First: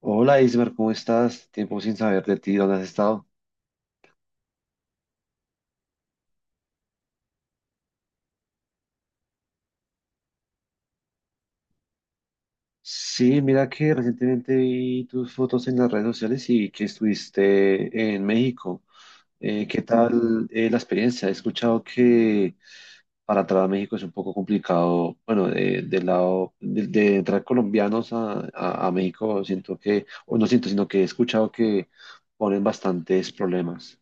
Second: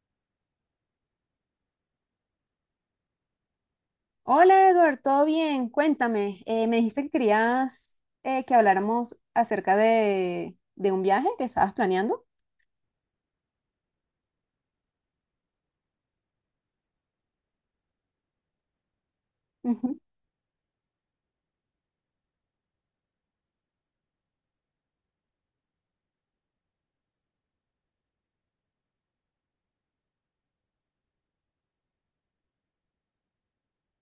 Hola Ismer, ¿cómo estás? Tiempo sin saber de ti, ¿dónde has estado? Hola Edward, ¿todo bien? Cuéntame, me dijiste que querías que habláramos acerca de un viaje que estabas planeando. Sí, mira que recientemente vi tus fotos en las redes sociales y que estuviste en México. ¿Qué Ujú. tal la experiencia? He escuchado que para entrar a México es un poco complicado, bueno, del lado de entrar colombianos a México, siento que, o no siento, sino que he escuchado que ponen bastantes problemas.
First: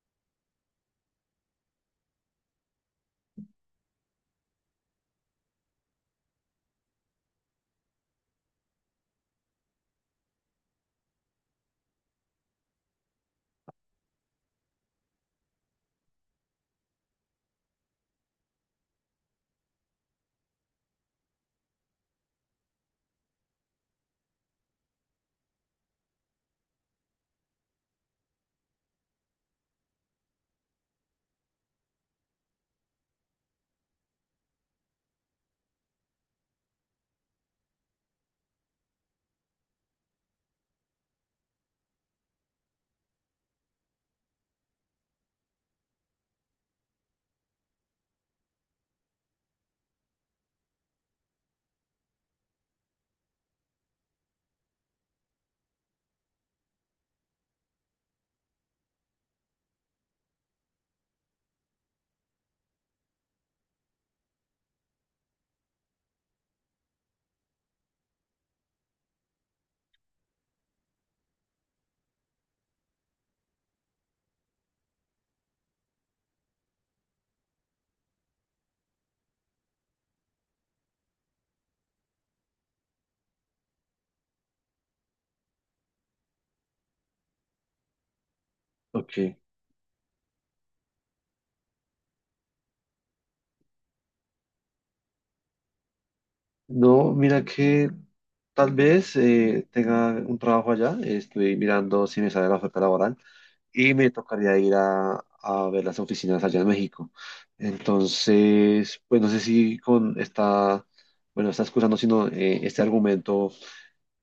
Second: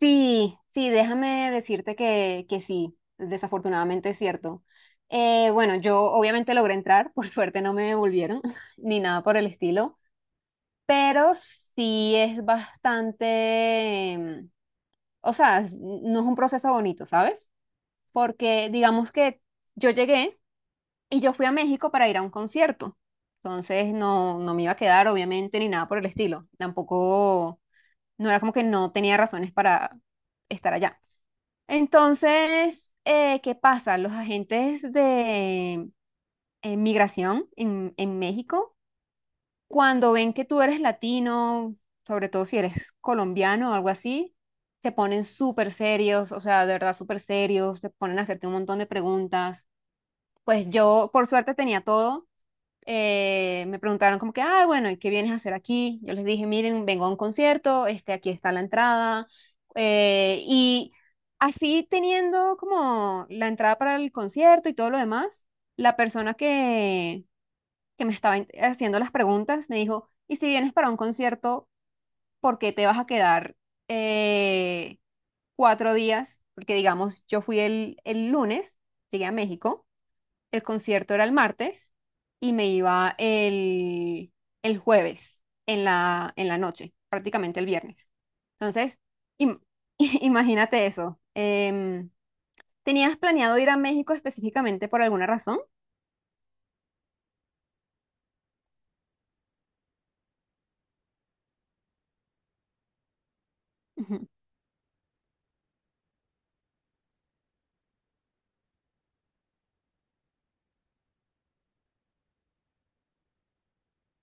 Sí, déjame decirte que sí, desafortunadamente es cierto. Bueno, yo obviamente logré entrar, por suerte no me devolvieron ni nada por el estilo, pero sí es bastante, o sea, no es un proceso bonito, ¿sabes? Porque digamos que yo llegué. Y yo fui a México para ir a un concierto. Entonces no me iba a quedar, obviamente, ni nada por el estilo. Tampoco, no era como que no tenía razones para estar allá. Entonces, ¿qué pasa? Los agentes de migración en México, cuando ven que tú eres latino, sobre todo si eres colombiano o algo así, se ponen súper serios, o sea, de verdad súper serios, te ponen a hacerte un montón de preguntas. Pues yo, por suerte, tenía todo me preguntaron como que, ah, bueno, ¿y qué vienes a hacer aquí? Yo les dije, miren, vengo a un concierto, este, aquí está la entrada. Y así teniendo como la entrada para el concierto y todo lo demás, la persona que me estaba haciendo las preguntas me dijo, ¿y si vienes para un concierto, por qué te vas a quedar eh, cuatro días? Porque digamos, yo fui el lunes, llegué a México. El concierto era el martes y me iba el jueves en la noche, prácticamente el viernes. Entonces, Ok. im- imagínate eso. ¿Tenías planeado ir a México específicamente por alguna razón? No, mira que tal vez tenga un trabajo allá. Estoy mirando si me sale la oferta laboral y me Ujú. tocaría ir a ver las oficinas allá en México. Entonces, pues no sé si con esta, bueno, está excusando, sino este argumento,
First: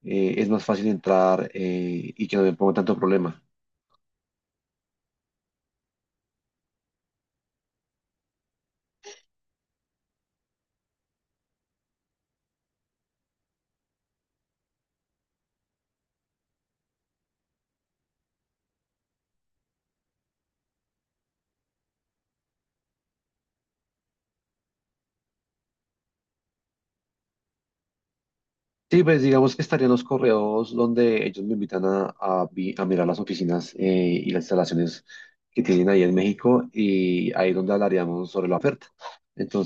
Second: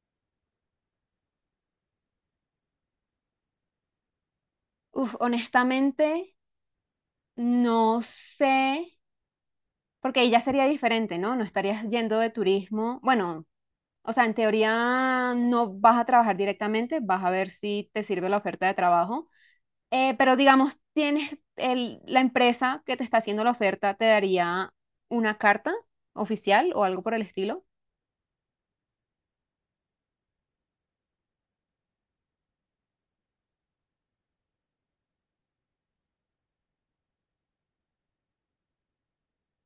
es más fácil entrar y que no me ponga tanto problema. Uf, honestamente, no sé, porque ahí ya sería diferente, ¿no? No estarías yendo de turismo. Bueno, o sea, en teoría no vas a trabajar directamente, vas a ver si te sirve la oferta de trabajo. Pero digamos, tienes el, la empresa que te está haciendo la oferta, te daría una carta oficial o algo por el estilo. Sí, pues digamos que estarían los correos donde ellos me invitan a mirar las oficinas y las instalaciones que tienen ahí en México, y ahí es donde hablaríamos sobre la oferta.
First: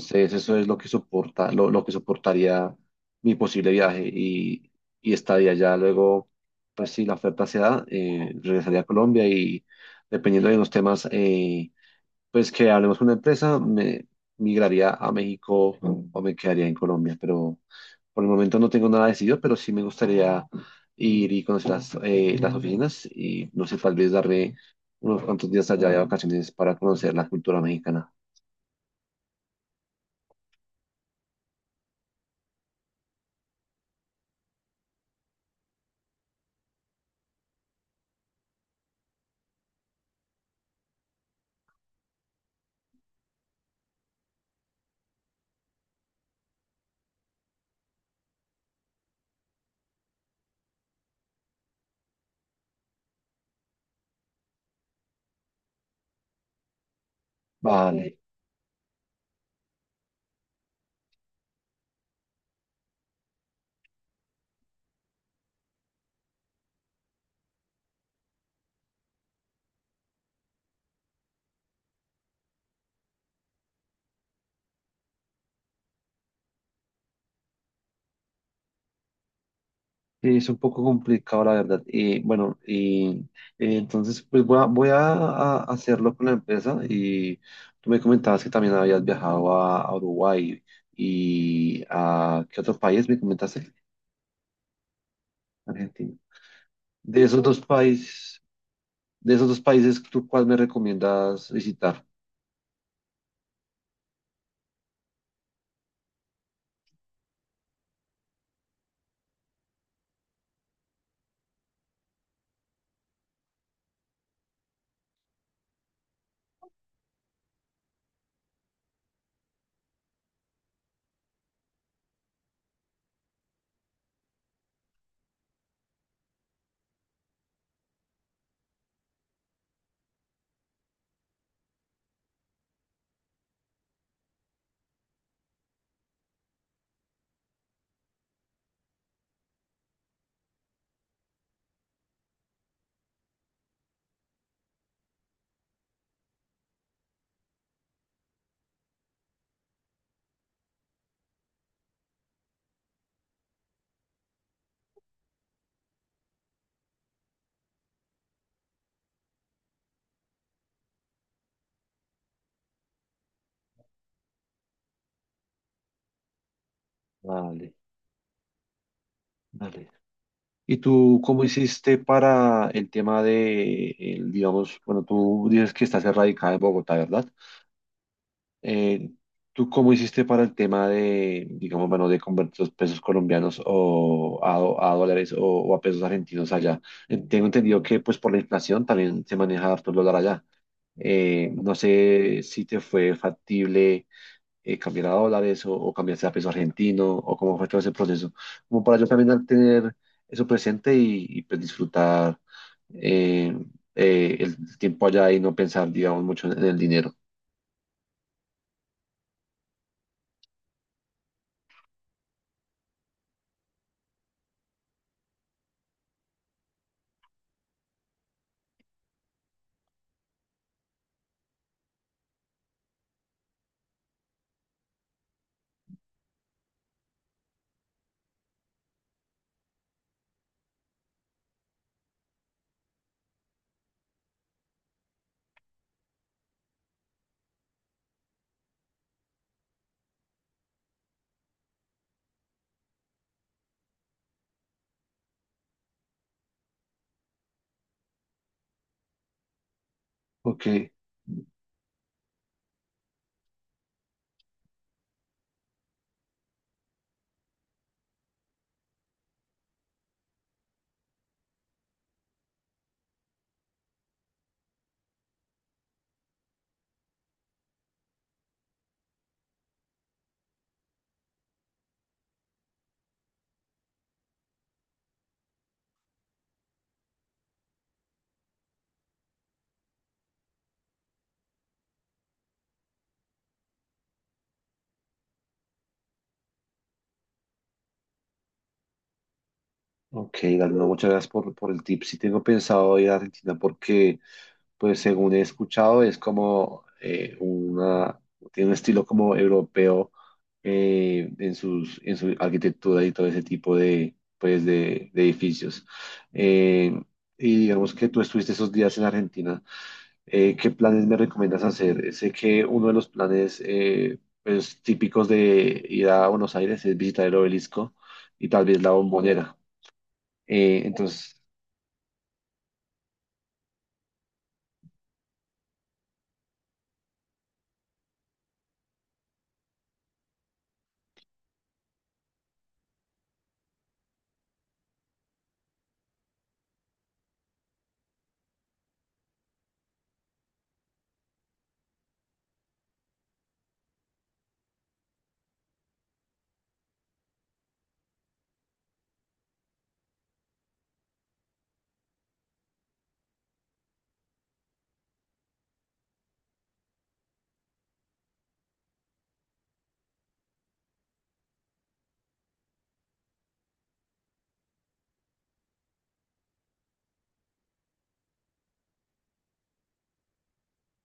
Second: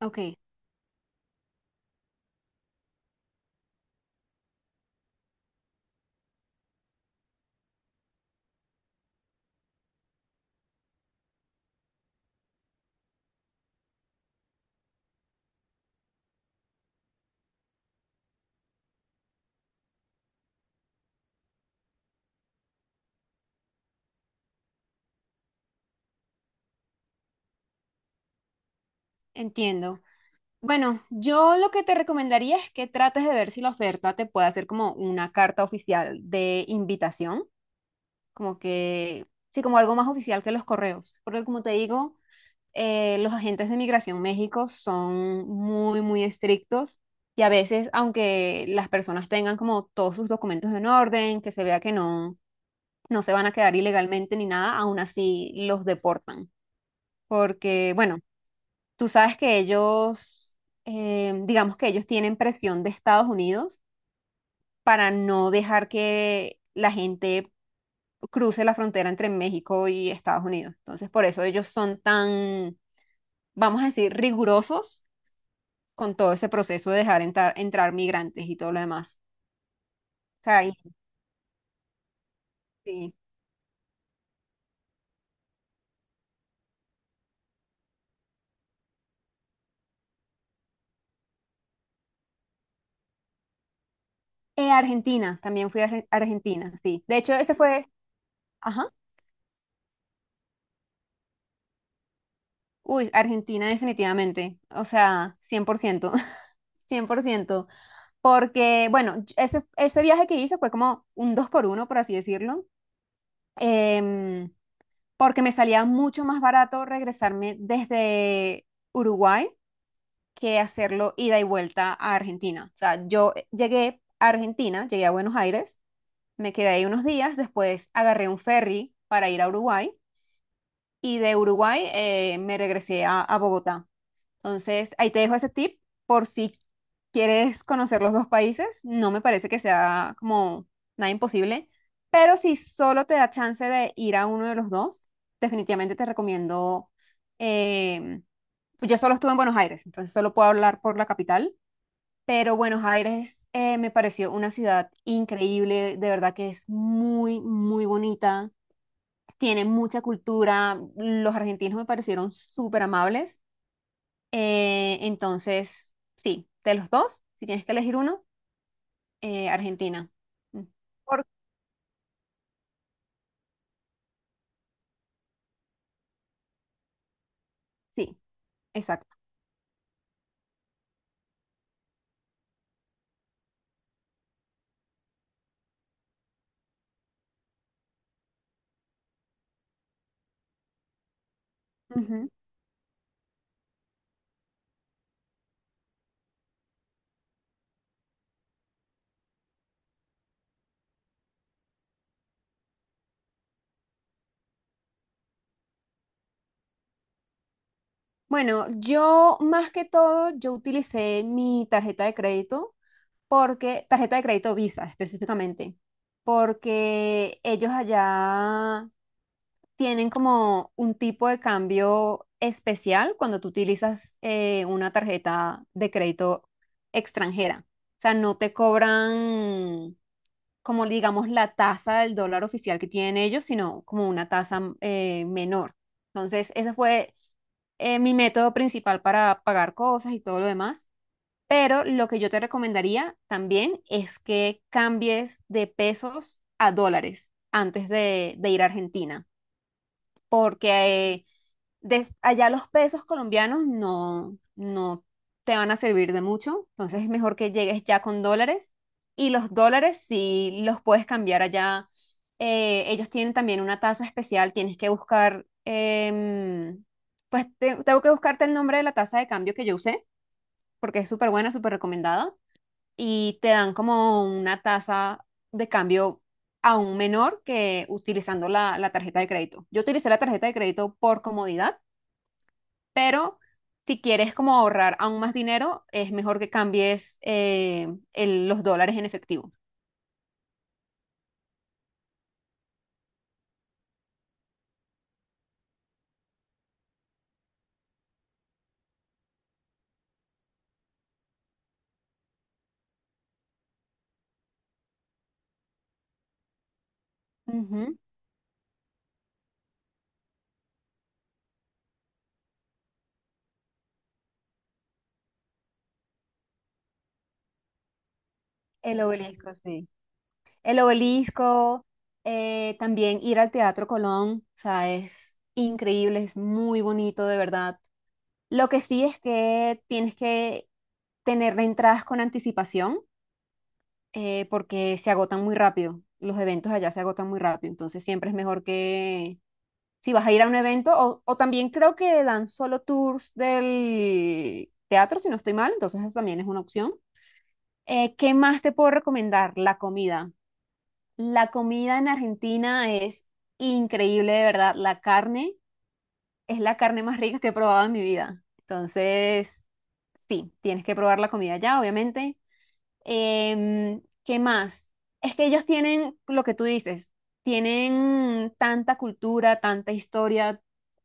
Ok, eso es lo que soporta, lo que soportaría mi posible viaje, y estaría ya luego, pues si la oferta se da, regresaría a Colombia y dependiendo de los temas, pues que hablemos con la empresa, me migraría a México o me quedaría en Colombia, pero... Por el momento no tengo nada decidido, pero sí me gustaría ir y conocer las oficinas, y no sé, tal vez darme unos cuantos días allá de vacaciones para conocer la cultura mexicana. entiendo. Bueno, yo lo que te recomendaría es que trates de ver si la oferta te puede hacer como una carta oficial de invitación, como que, sí, como algo más oficial que los correos. Porque como te digo, los agentes de migración México son muy estrictos y a veces, aunque las personas tengan como todos sus documentos en orden, que se vea que no se van a quedar ilegalmente ni nada, aún así los deportan. Porque, Vale. bueno, tú sabes que ellos, digamos que ellos tienen presión de Estados Unidos para no dejar que la gente cruce la frontera entre México y Estados Unidos. Entonces, por eso ellos son tan, vamos a decir, rigurosos con todo ese proceso de dejar entrar migrantes y todo lo demás. Sí, O es un sea, poco complicado la verdad. Bueno, y sí. Entonces pues a hacerlo con la empresa. Y tú me comentabas que también habías viajado a Uruguay y a ¿qué otro país me comentaste? Argentina, también fui a Argentina. Argentina, sí. De De hecho, esos ese dos fue, países, ajá, de esos dos países, ¿tú cuál me recomiendas visitar? uy, Argentina definitivamente, o sea, cien por ciento, 100%, porque, bueno, ese viaje que hice fue como un dos por uno, por así decirlo, em, porque me salía mucho más barato regresarme desde Uruguay que hacerlo ida y vuelta a Argentina. O sea, yo llegué a Argentina, llegué a Buenos Aires. Me quedé ahí unos días, después agarré un ferry para ir a Uruguay y de Uruguay me regresé a Bogotá. Entonces, ahí te dejo ese tip por si quieres conocer los dos países. No me parece que sea como nada imposible, pero si solo te da chance de ir a uno de los dos, definitivamente te recomiendo. em, yo solo estuve en Buenos Aires, entonces solo puedo hablar por la capital, pero bueno, Aires me pareció una ciudad increíble, de verdad que es muy, muy bonita, tiene mucha cultura, los argentinos me parecieron súper amables, entonces, sí, de los dos, si tienes que Vale, elegir uno, vale. Argentina. Mm, ¿Y tú Por- cómo hiciste para el tema de, el, digamos, bueno, tú dices que estás erradicada en Bogotá, ¿verdad? Sí, Eh, exacto. ¿Tú cómo hiciste para el tema de, digamos, bueno, de convertir los pesos colombianos a dólares, o a pesos argentinos allá? Tengo entendido que, pues, por la inflación también se maneja harto el dólar allá. No Ujú. sé si te fue factible cambiar a dólares, o cambiarse a peso argentino, o cómo fue todo ese proceso, como para yo también al tener eso presente y, pues disfrutar eh, el tiempo allá y no pensar, digamos, mucho en el dinero. Bueno, yo más que todo, yo utilicé mi tarjeta de crédito porque, tarjeta de crédito Visa específicamente, porque ellos allá tienen como un tipo de cambio especial cuando tú utilizas una tarjeta de crédito extranjera. O sea, no te cobran como digamos la tasa del dólar oficial que tienen ellos, sino como una tasa menor. Entonces, ese fue mi método principal para pagar cosas y todo lo demás. Pero lo que yo te recomendaría también es que cambies de pesos a dólares antes de ir a Argentina, Ok. porque allá los pesos colombianos no te van a servir de mucho, entonces es mejor que llegues ya con dólares y los dólares si los puedes cambiar allá. Eh, ellos tienen también una tasa especial, tienes que buscar, pues tengo que buscarte el nombre de la tasa de cambio que yo usé, porque es súper buena, súper recomendada, y te dan como una tasa de cambio aún menor que utilizando la tarjeta de crédito. Yo utilicé la tarjeta de crédito por comodidad, pero si quieres como ahorrar aún más dinero, es mejor que cambies los dólares en efectivo. Ok, Galindo, muchas gracias por el tip. Sí tengo pensado ir a Argentina porque, pues según he escuchado, es como tiene un estilo como europeo en sus, en su arquitectura y todo ese tipo de, pues, de edificios. Eh, y digamos Ujú. que tú estuviste esos días en Argentina. ¿Qué planes me recomiendas hacer? Sé que uno de los planes, pues, típicos de ir a Buenos Aires es visitar el obelisco y tal vez la El obelisco, bombonera. sí. El Eh, entonces, obelisco, también ir al Teatro Colón, o sea, es increíble, es muy bonito, de verdad. Lo que sí es que tienes que tener entradas con anticipación, porque se agotan muy rápido. Los eventos allá se agotan muy rápido, entonces siempre es mejor que si vas a ir a un evento, o también creo que dan solo tours del teatro, si no estoy mal, entonces esa también es una opción. ¿Qué más te puedo recomendar? La comida. La comida en Argentina es increíble, de verdad. La carne es la carne más rica que he probado en mi vida. Entonces, sí, tienes que probar la comida allá, obviamente. ¿Qué más? Es que ellos tienen lo que tú dices, tienen tanta cultura, tanta historia,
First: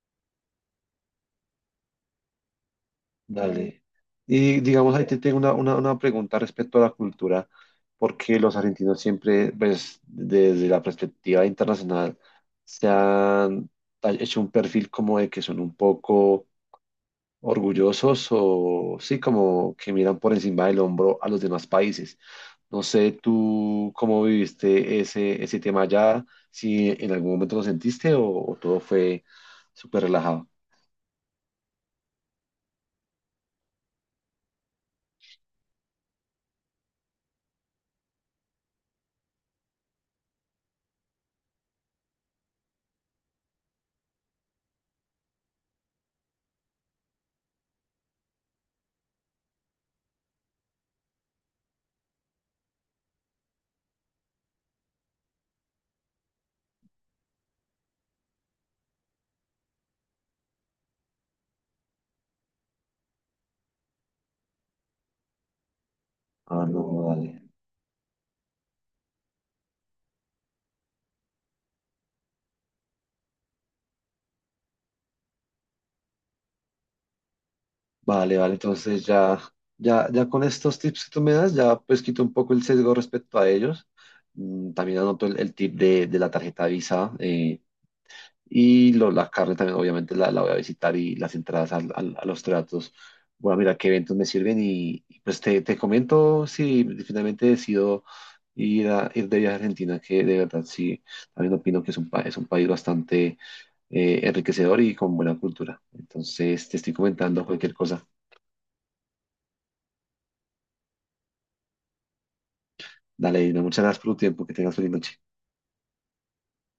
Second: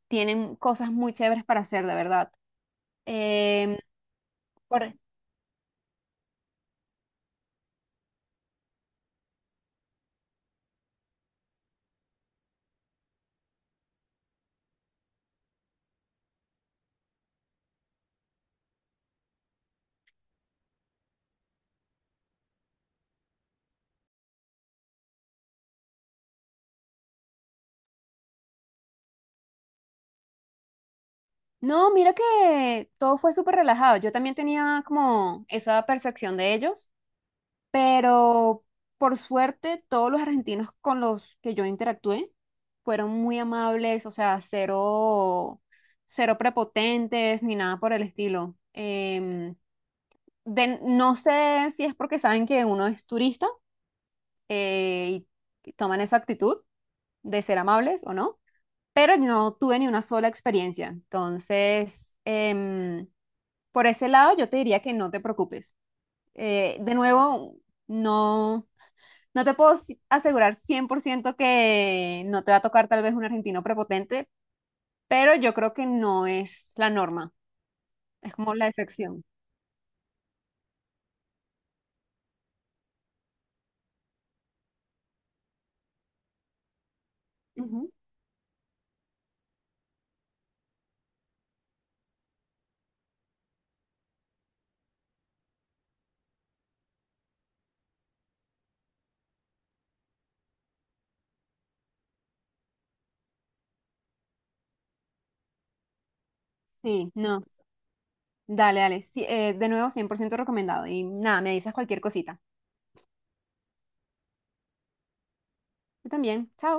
tienen cosas muy chéveres para hacer, de verdad. Em, dale. Y por- digamos, ahí te tengo una pregunta respecto a la cultura, porque los argentinos siempre, pues, desde la perspectiva internacional, se han hecho un perfil como de que son un poco orgullosos o sí, como que miran por encima del hombro a los demás países. No sé tú cómo viviste ese, ese tema allá, si en algún momento lo sentiste, o todo fue súper relajado. No, mira que todo fue súper relajado. Yo también tenía como esa percepción de ellos, pero por suerte todos los argentinos con los que yo interactué fueron muy amables, o sea, cero, cero prepotentes ni nada por el estilo. No sé si es porque saben que uno es turista eh, y toman esa actitud de ser amables o no, pero yo no tuve ni una sola experiencia. Entonces, por ese lado, yo te diría que no te preocupes. Ah, no, De dale. nuevo, no, no te puedo asegurar 100% que no te va a tocar tal vez un argentino prepotente, pero yo creo que no es la norma, es Vale, vale, como la entonces excepción. ya, ya, ya con estos tips que tú me das, ya pues quito un poco el sesgo respecto a ellos. Mm. También anoto el tip de la tarjeta Visa, Ujú. y la carne también obviamente la, la voy a visitar, y las entradas a los tratos. Voy a mirar qué eventos me sirven y, pues te comento si finalmente decido ir, ir de viaje a Argentina, que de verdad sí, también opino que es es un país bastante enriquecedor y con buena cultura. Entonces te estoy Sí, no. comentando cualquier cosa. Dale, dale. Sí, de nuevo, 100% recomendado. Y nada, me avisas cualquier cosita. Dale, Dina, muchas gracias por tu tiempo, que tengas feliz noche. Yo también. Chao.